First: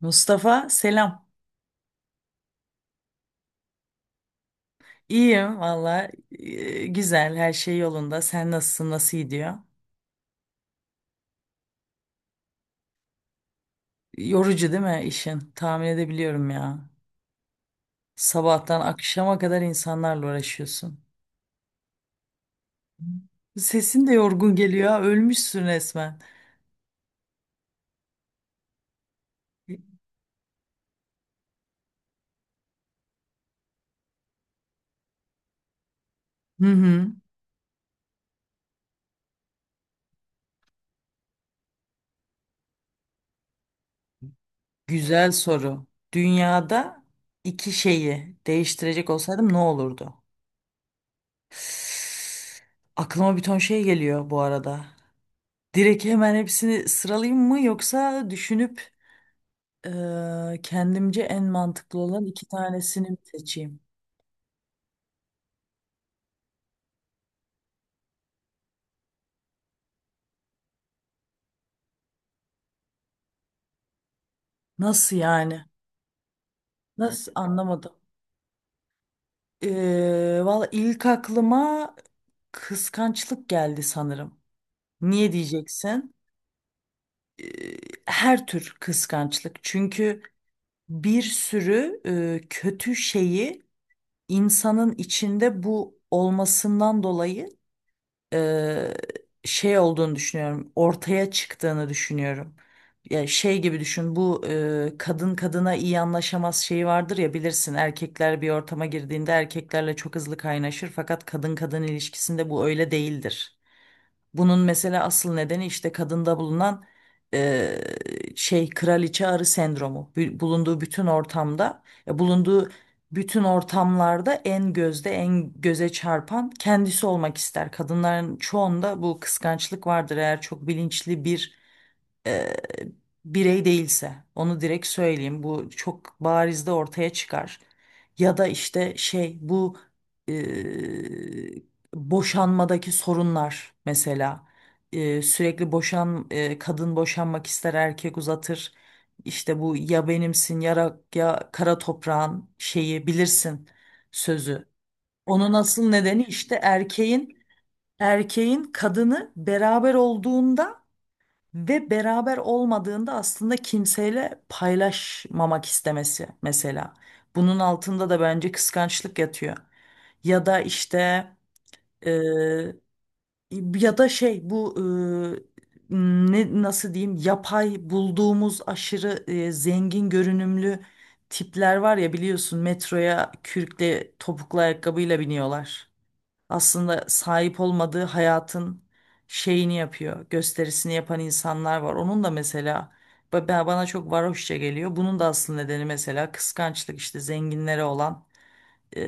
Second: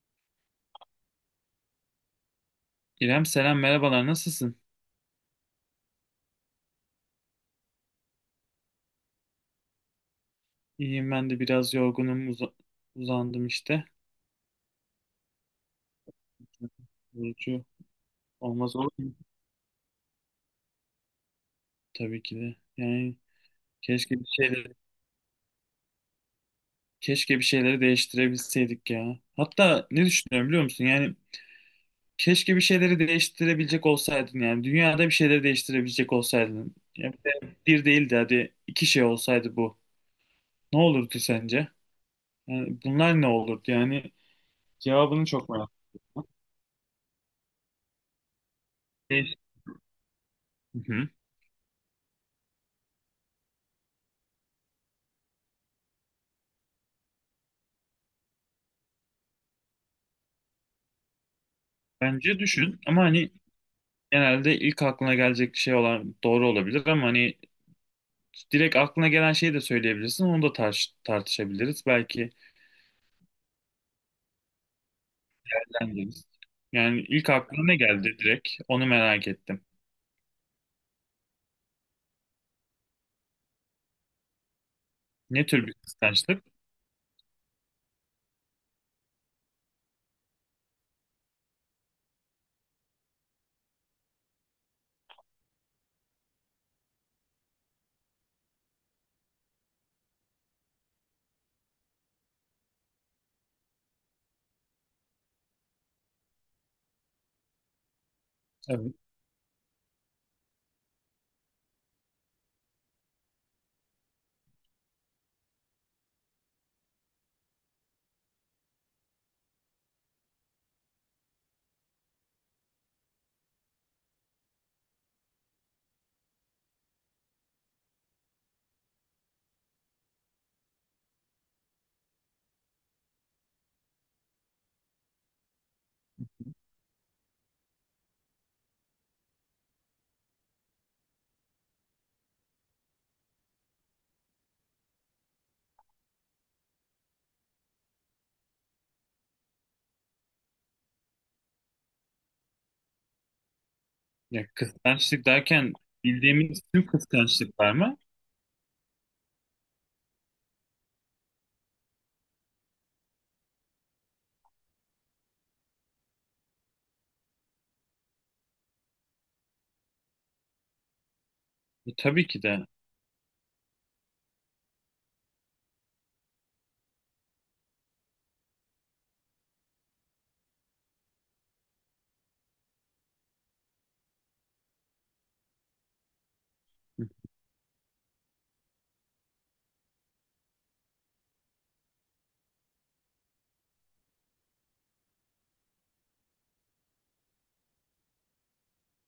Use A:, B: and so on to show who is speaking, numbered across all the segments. A: Mustafa selam.
B: İrem selam merhabalar nasılsın?
A: İyiyim valla. Güzel, her şey yolunda. Sen nasılsın? Nasıl gidiyor?
B: İyiyim ben de biraz yorgunum uzandım işte.
A: Yorucu değil mi işin? Tahmin edebiliyorum ya.
B: Yorucu olmaz
A: Sabahtan
B: olur mu?
A: akşama kadar insanlarla uğraşıyorsun.
B: Tabii ki de. Yani
A: Sesin de
B: keşke bir
A: yorgun
B: şeyleri
A: geliyor. Ha, Ölmüşsün resmen.
B: keşke bir şeyleri değiştirebilseydik ya. Hatta ne düşünüyorum biliyor musun? Yani keşke bir şeyleri değiştirebilecek olsaydın yani dünyada bir şeyleri değiştirebilecek
A: Hı
B: olsaydın.
A: hı.
B: Yani bir de bir değil de hadi iki şey olsaydı bu. Ne olurdu sence? Yani bunlar ne olurdu? Yani cevabını
A: Güzel
B: çok merak
A: soru.
B: ediyorum.
A: Dünyada iki şeyi değiştirecek
B: Değiş-
A: olsaydım ne olurdu?
B: Hı hı.
A: Aklıma bir ton şey geliyor bu arada. Direkt hemen hepsini sıralayayım mı, yoksa düşünüp kendimce en mantıklı olan
B: Bence
A: iki
B: düşün ama
A: tanesini mi
B: hani
A: seçeyim?
B: genelde ilk aklına gelecek şey olan doğru olabilir ama hani direkt aklına gelen şeyi de söyleyebilirsin. Onu da tartışabiliriz. Belki
A: Nasıl yani?
B: eğleniriz. Yani ilk
A: Nasıl,
B: aklına ne
A: anlamadım.
B: geldi direkt? Onu merak ettim.
A: Valla ilk aklıma kıskançlık geldi sanırım. Niye
B: Ne tür bir
A: diyeceksin?
B: kıskançlık?
A: Eee, her tür kıskançlık. Çünkü bir sürü kötü şeyi insanın içinde bu olmasından dolayı e, şey olduğunu düşünüyorum. Ortaya çıktığını düşünüyorum. Ya şey gibi düşün bu kadın kadına iyi anlaşamaz şeyi vardır ya, bilirsin, erkekler bir ortama
B: Tabii.
A: girdiğinde erkeklerle çok hızlı kaynaşır, fakat kadın kadın ilişkisinde bu öyle değildir. Bunun mesela asıl nedeni işte kadında bulunan e, şey kraliçe arı sendromu. Bulunduğu bütün ortamda, bulunduğu bütün ortamlarda en gözde, en göze çarpan kendisi olmak ister. Kadınların çoğunda bu kıskançlık vardır. Eğer çok bilinçli bir birey değilse, onu direkt söyleyeyim, bu çok barizde ortaya çıkar. Ya da işte şey, bu eee, boşanmadaki sorunlar mesela. Sürekli boşan Kadın boşanmak ister, erkek uzatır. İşte bu "ya benimsin, ya, ya kara toprağın" şeyi, bilirsin,
B: Ya
A: sözü,
B: kıskançlık
A: onun
B: derken
A: asıl nedeni işte
B: bildiğimiz tüm
A: erkeğin
B: kıskançlıklar mı?
A: erkeğin kadını beraber olduğunda ve beraber olmadığında aslında kimseyle paylaşmamak istemesi mesela. Bunun altında da bence kıskançlık yatıyor. Ya da işte
B: Tabii ki de.
A: e, ya da şey, bu e, ne, nasıl diyeyim, yapay bulduğumuz aşırı zengin görünümlü tipler var ya, biliyorsun, metroya kürkle topuklu ayakkabıyla biniyorlar, aslında sahip olmadığı hayatın şeyini yapıyor, gösterisini yapan insanlar var. Onun da mesela bana çok varoşça geliyor. Bunun da asıl nedeni mesela kıskançlık, işte zenginlere olan e,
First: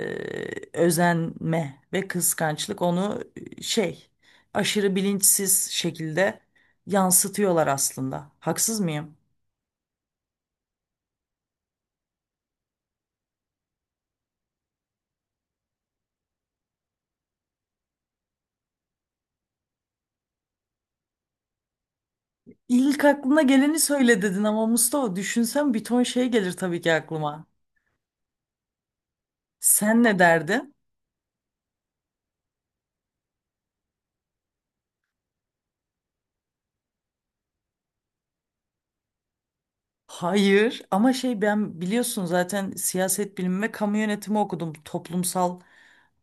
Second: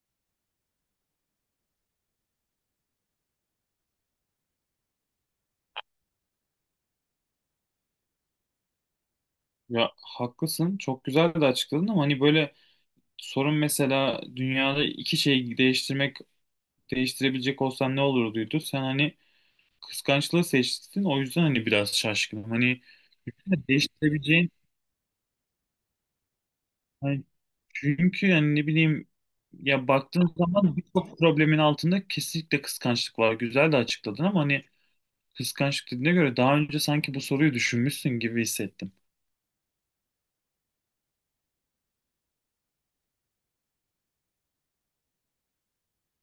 A: özenme ve kıskançlık onu e, şey aşırı bilinçsiz şekilde yansıtıyorlar aslında. Haksız mıyım?
B: Ya haklısın. Çok güzel de açıkladın ama hani böyle sorun mesela dünyada iki şeyi değiştirmek değiştirebilecek olsan ne olurduydu? Sen hani kıskançlığı seçtin. O yüzden hani biraz şaşkınım. Hani
A: İlk aklına geleni söyle dedin
B: değiştirebileceğin
A: ama Mustafa, düşünsem bir ton şey gelir tabii ki
B: hani
A: aklıma.
B: çünkü yani ne bileyim, ya
A: Sen ne
B: baktığın
A: derdin?
B: zaman birçok problemin altında kesinlikle kıskançlık var. Güzel de açıkladın ama hani kıskançlık dediğine göre daha önce sanki bu soruyu düşünmüşsün gibi hissettim.
A: Hayır ama şey, ben biliyorsun zaten siyaset bilimi ve kamu yönetimi okudum. Toplumsal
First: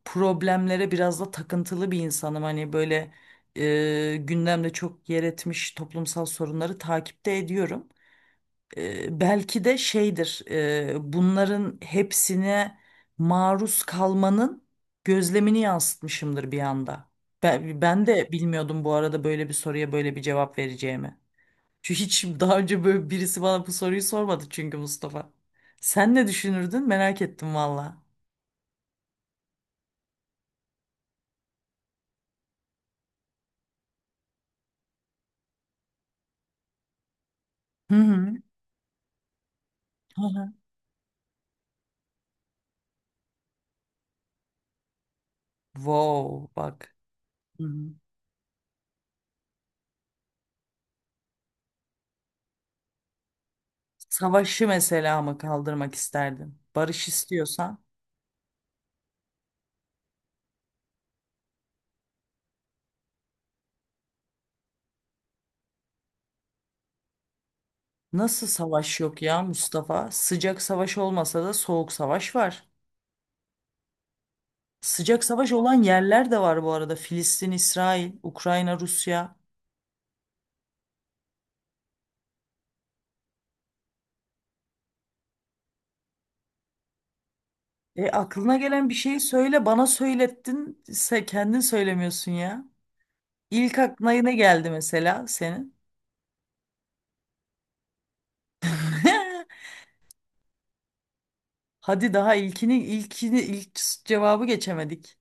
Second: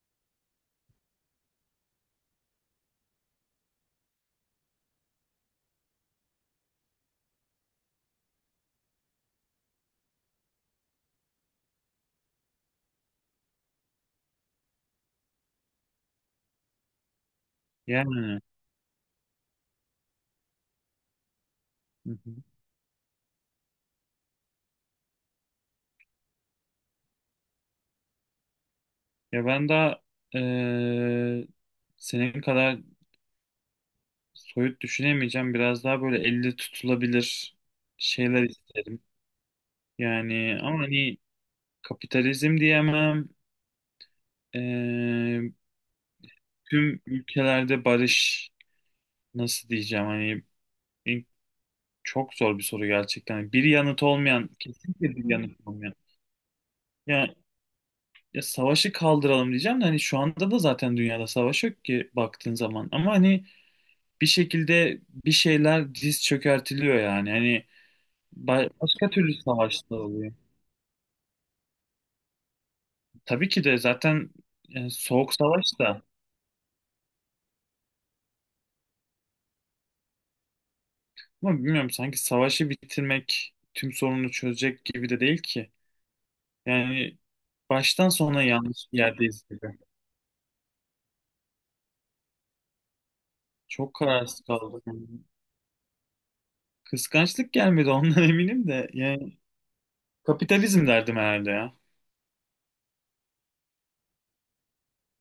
A: problemlere biraz da takıntılı bir insanım. Hani böyle gündemde çok yer etmiş toplumsal sorunları takipte ediyorum. Belki de şeydir, bunların hepsine maruz kalmanın gözlemini yansıtmışımdır bir anda. Ben de
B: Yani
A: bilmiyordum bu arada böyle bir soruya böyle bir cevap vereceğimi. Şu
B: hı
A: hiç
B: hı,
A: daha önce böyle birisi bana bu soruyu sormadı çünkü Mustafa. Sen ne düşünürdün? Merak ettim valla.
B: ya ben daha eee, senin kadar soyut düşünemeyeceğim. Biraz daha böyle elle tutulabilir
A: Hı hı.
B: şeyler isterim.
A: Hı hı.
B: Yani ama hani kapitalizm diyemem. Eee,
A: Wow, bak.
B: tüm
A: Hı
B: ülkelerde
A: hı.
B: barış, nasıl diyeceğim, hani in- çok zor bir soru gerçekten. Hani bir yanıt olmayan,
A: Savaşı
B: kesinlikle
A: mesela
B: bir
A: mı
B: yanıt olmayan.
A: kaldırmak isterdin? Barış
B: Ya,
A: istiyorsan.
B: ya, savaşı kaldıralım diyeceğim de hani şu anda da zaten dünyada savaş yok ki baktığın zaman. Ama hani bir şekilde bir şeyler diz çökertiliyor yani. Hani
A: Nasıl savaş
B: başka
A: yok
B: türlü
A: ya
B: savaşlar
A: Mustafa?
B: oluyor.
A: Sıcak savaş olmasa da soğuk savaş var.
B: Tabii ki de zaten
A: Sıcak
B: soğuk
A: savaş
B: savaş
A: olan
B: da,
A: yerler de var bu arada. Filistin, İsrail, Ukrayna, Rusya.
B: ama bilmiyorum, sanki savaşı bitirmek tüm sorunu çözecek gibi de değil ki. Yani baştan
A: E,
B: sona
A: aklına
B: yanlış
A: gelen bir
B: bir
A: şeyi
B: yerdeyiz
A: söyle,
B: gibi.
A: bana söylettin. Sen kendin söylemiyorsun ya. İlk
B: Çok
A: aklına ne
B: kararsız
A: geldi
B: kaldık. Yani
A: mesela senin?
B: kıskançlık gelmedi ondan eminim de. Yani kapitalizm derdim herhalde ya.
A: Hadi, daha ilkini ilk cevabı geçemedik.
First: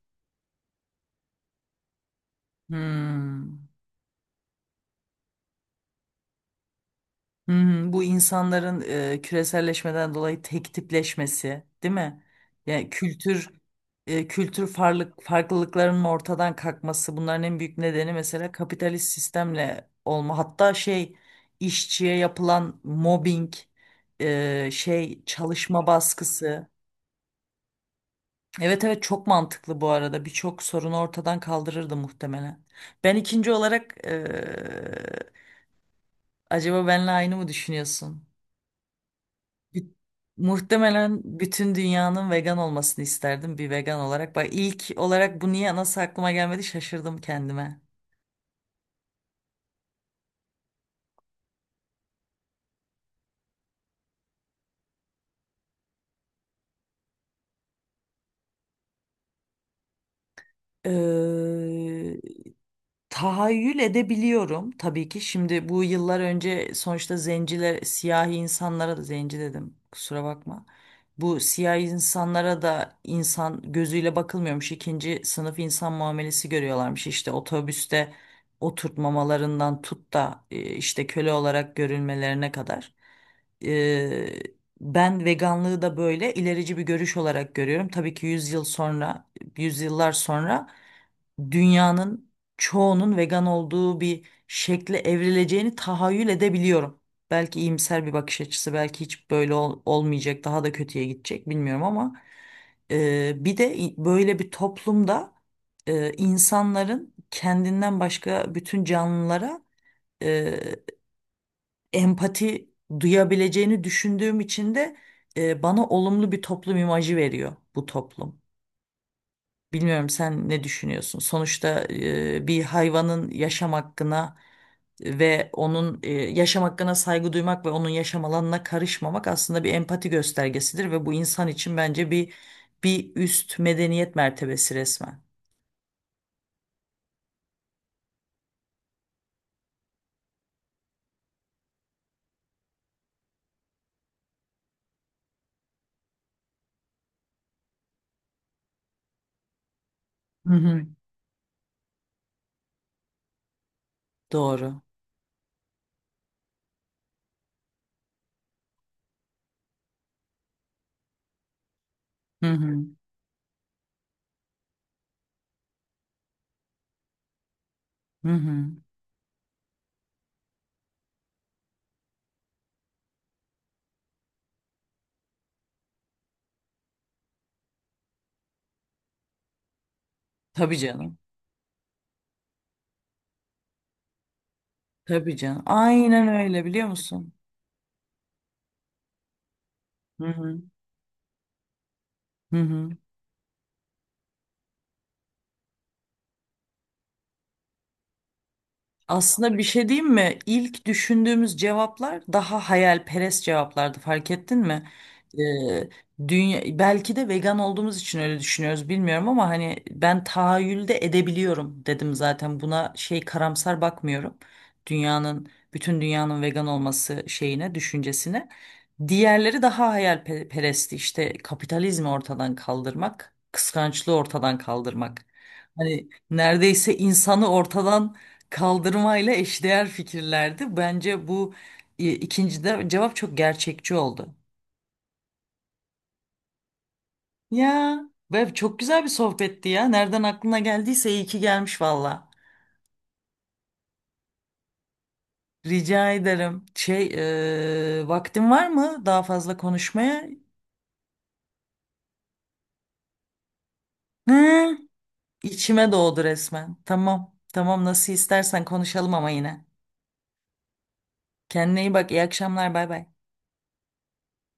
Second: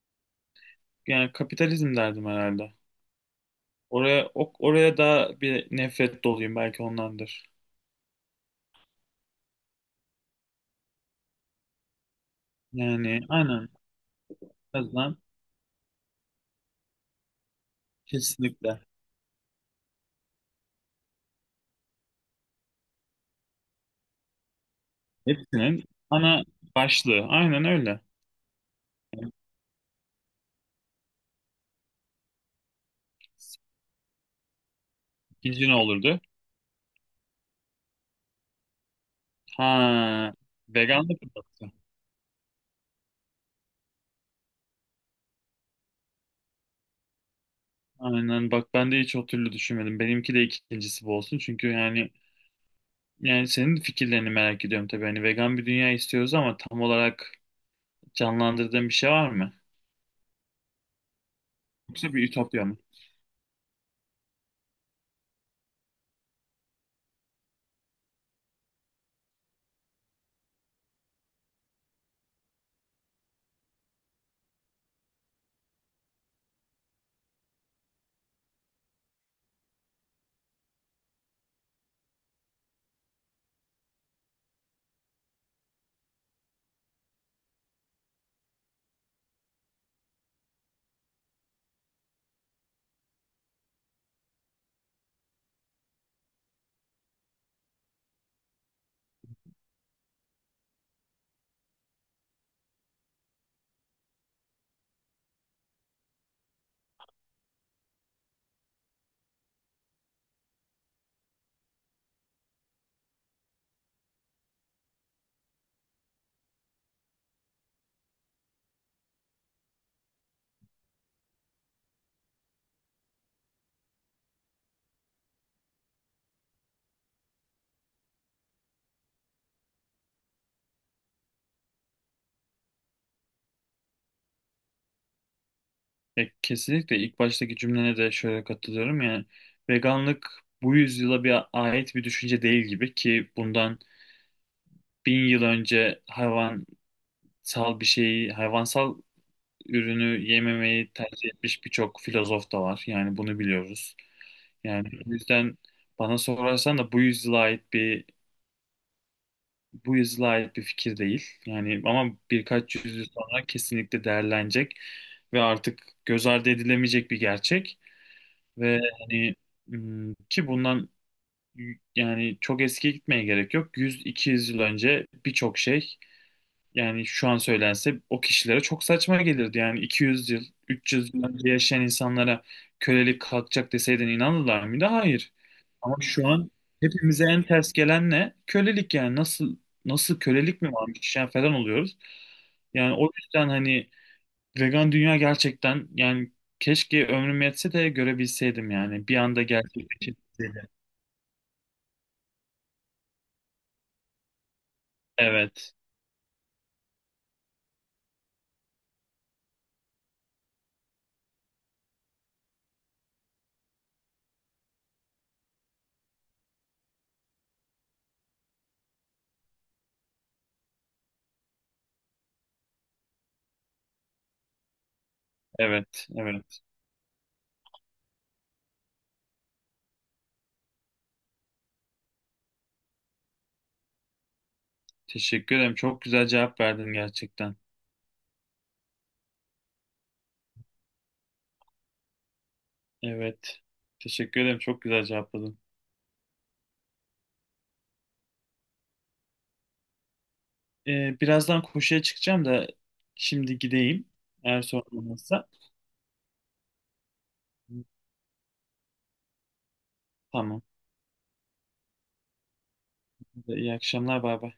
B: Yani kapitalizm derdim herhalde.
A: Hmm.
B: Oraya da bir nefret doluyum, belki ondandır.
A: Hmm, bu insanların küreselleşmeden dolayı tek tipleşmesi, değil mi? Yani
B: Yani
A: kültür
B: aynen.
A: e, kültür
B: Kazan,
A: farlılık, farklılıklarının ortadan kalkması bunların en büyük nedeni mesela
B: kesinlikle.
A: kapitalist sistemle olma. Hatta şey, işçiye yapılan mobbing,
B: Hepsinin
A: çalışma
B: ana
A: baskısı.
B: başlığı. Aynen öyle.
A: Evet evet, çok mantıklı bu arada. Birçok sorunu ortadan kaldırırdı muhtemelen. Ben ikinci olarak
B: İkinci ne olurdu?
A: acaba benle aynı mı düşünüyorsun? Bi-
B: Ha,
A: Muhtemelen
B: veganlık mı?
A: bütün dünyanın vegan olmasını isterdim, bir vegan olarak. Bak, ilk olarak bu niye, nasıl aklıma gelmedi, şaşırdım kendime.
B: Aynen bak, ben de hiç o türlü düşünmedim. Benimki de ikincisi bu olsun. Çünkü yani senin fikirlerini merak ediyorum tabii. Hani vegan bir dünya istiyoruz ama tam olarak canlandırdığın bir şey var mı? Yoksa
A: Eee,
B: bir ütopya mı?
A: Tahayyül edebiliyorum tabii ki. Şimdi bu yıllar önce sonuçta zenciler, siyahi insanlara da zenci dedim, kusura bakma. Bu siyahi insanlara da insan gözüyle bakılmıyormuş. İkinci sınıf insan muamelesi görüyorlarmış. İşte otobüste oturtmamalarından tut da işte köle olarak görülmelerine kadar. E, Ben veganlığı da böyle ilerici bir görüş olarak görüyorum. Tabii ki 100 yıl sonra, yüzyıllar sonra dünyanın çoğunun vegan olduğu bir şekle evrileceğini tahayyül edebiliyorum. Belki iyimser bir bakış açısı, belki hiç böyle olmayacak, daha da kötüye gidecek, bilmiyorum, ama böyle bir toplumda insanların kendinden başka bütün canlılara e, empati duyabileceğini düşündüğüm için de bana olumlu bir toplum imajı veriyor bu toplum. Bilmiyorum sen ne düşünüyorsun? Sonuçta bir hayvanın yaşam hakkına ve onun yaşam hakkına saygı duymak ve onun yaşam alanına karışmamak aslında bir empati göstergesidir ve bu insan için bence bir üst medeniyet mertebesi resmen.
B: Kesinlikle ilk baştaki cümlene de şöyle katılıyorum. Yani veganlık bu yüzyıla bir ait bir düşünce değil gibi, ki bundan 1000 yıl önce hayvansal bir şeyi, hayvansal ürünü
A: Hı hı.
B: yememeyi tercih etmiş birçok filozof da var. Yani bunu biliyoruz.
A: Doğru.
B: Yani o yüzden bana sorarsan da bu yüzyıla ait bir fikir değil. Yani ama
A: Hı hı.
B: birkaç yüzyıl sonra kesinlikle değerlenecek ve artık göz ardı edilemeyecek bir gerçek.
A: Hı hı.
B: Ve hani ki bundan, yani çok eskiye gitmeye gerek yok. 100-200 yıl önce birçok şey, yani şu an söylense o kişilere çok saçma gelirdi. Yani 200 yıl,
A: Tabii
B: 300
A: canım.
B: yıl önce yaşayan insanlara kölelik kalkacak deseydin, inanırlar mıydı? Hayır.
A: Tabii canım.
B: Ama şu
A: Aynen
B: an
A: öyle, biliyor
B: hepimize
A: musun?
B: en ters gelen ne? Kölelik. Yani nasıl
A: Hı hı.
B: kölelik mi varmış yani falan oluyoruz.
A: Hı
B: Yani
A: hı.
B: o yüzden hani vegan dünya gerçekten, yani keşke ömrüm yetse de görebilseydim, yani bir anda
A: Aslında bir şey diyeyim mi?
B: gerçekleşebilseydi.
A: İlk düşündüğümüz cevaplar daha hayalperest cevaplardı, fark ettin mi?
B: Evet,
A: Ee, Dünya, belki de vegan olduğumuz için öyle düşünüyoruz, bilmiyorum, ama hani ben tahayyülde edebiliyorum dedim zaten, buna şey, karamsar bakmıyorum. Dünyanın Bütün dünyanın vegan olması şeyine, düşüncesine. Diğerleri daha hayalperestti, işte kapitalizmi ortadan kaldırmak, kıskançlığı ortadan kaldırmak.
B: evet,
A: Hani
B: evet.
A: neredeyse insanı ortadan kaldırmayla eşdeğer fikirlerdi. Bence bu ikinci de cevap çok gerçekçi oldu.
B: Teşekkür ederim. Çok güzel cevap verdin gerçekten.
A: Ya, ve çok güzel bir sohbetti ya. Nereden aklına geldiyse iyi ki gelmiş valla.
B: Evet. Teşekkür ederim. Çok güzel cevapladın.
A: Rica ederim. Şey, vaktin var mı daha fazla konuşmaya?
B: Birazdan koşuya çıkacağım da şimdi gideyim. Eğer
A: Hı,
B: sorun olmazsa.
A: içime doğdu resmen. Tamam. Tamam, nasıl istersen konuşalım ama yine.
B: Tamam.
A: Kendine iyi bak. İyi akşamlar. Bay bay.
B: İyi akşamlar. Bay bay.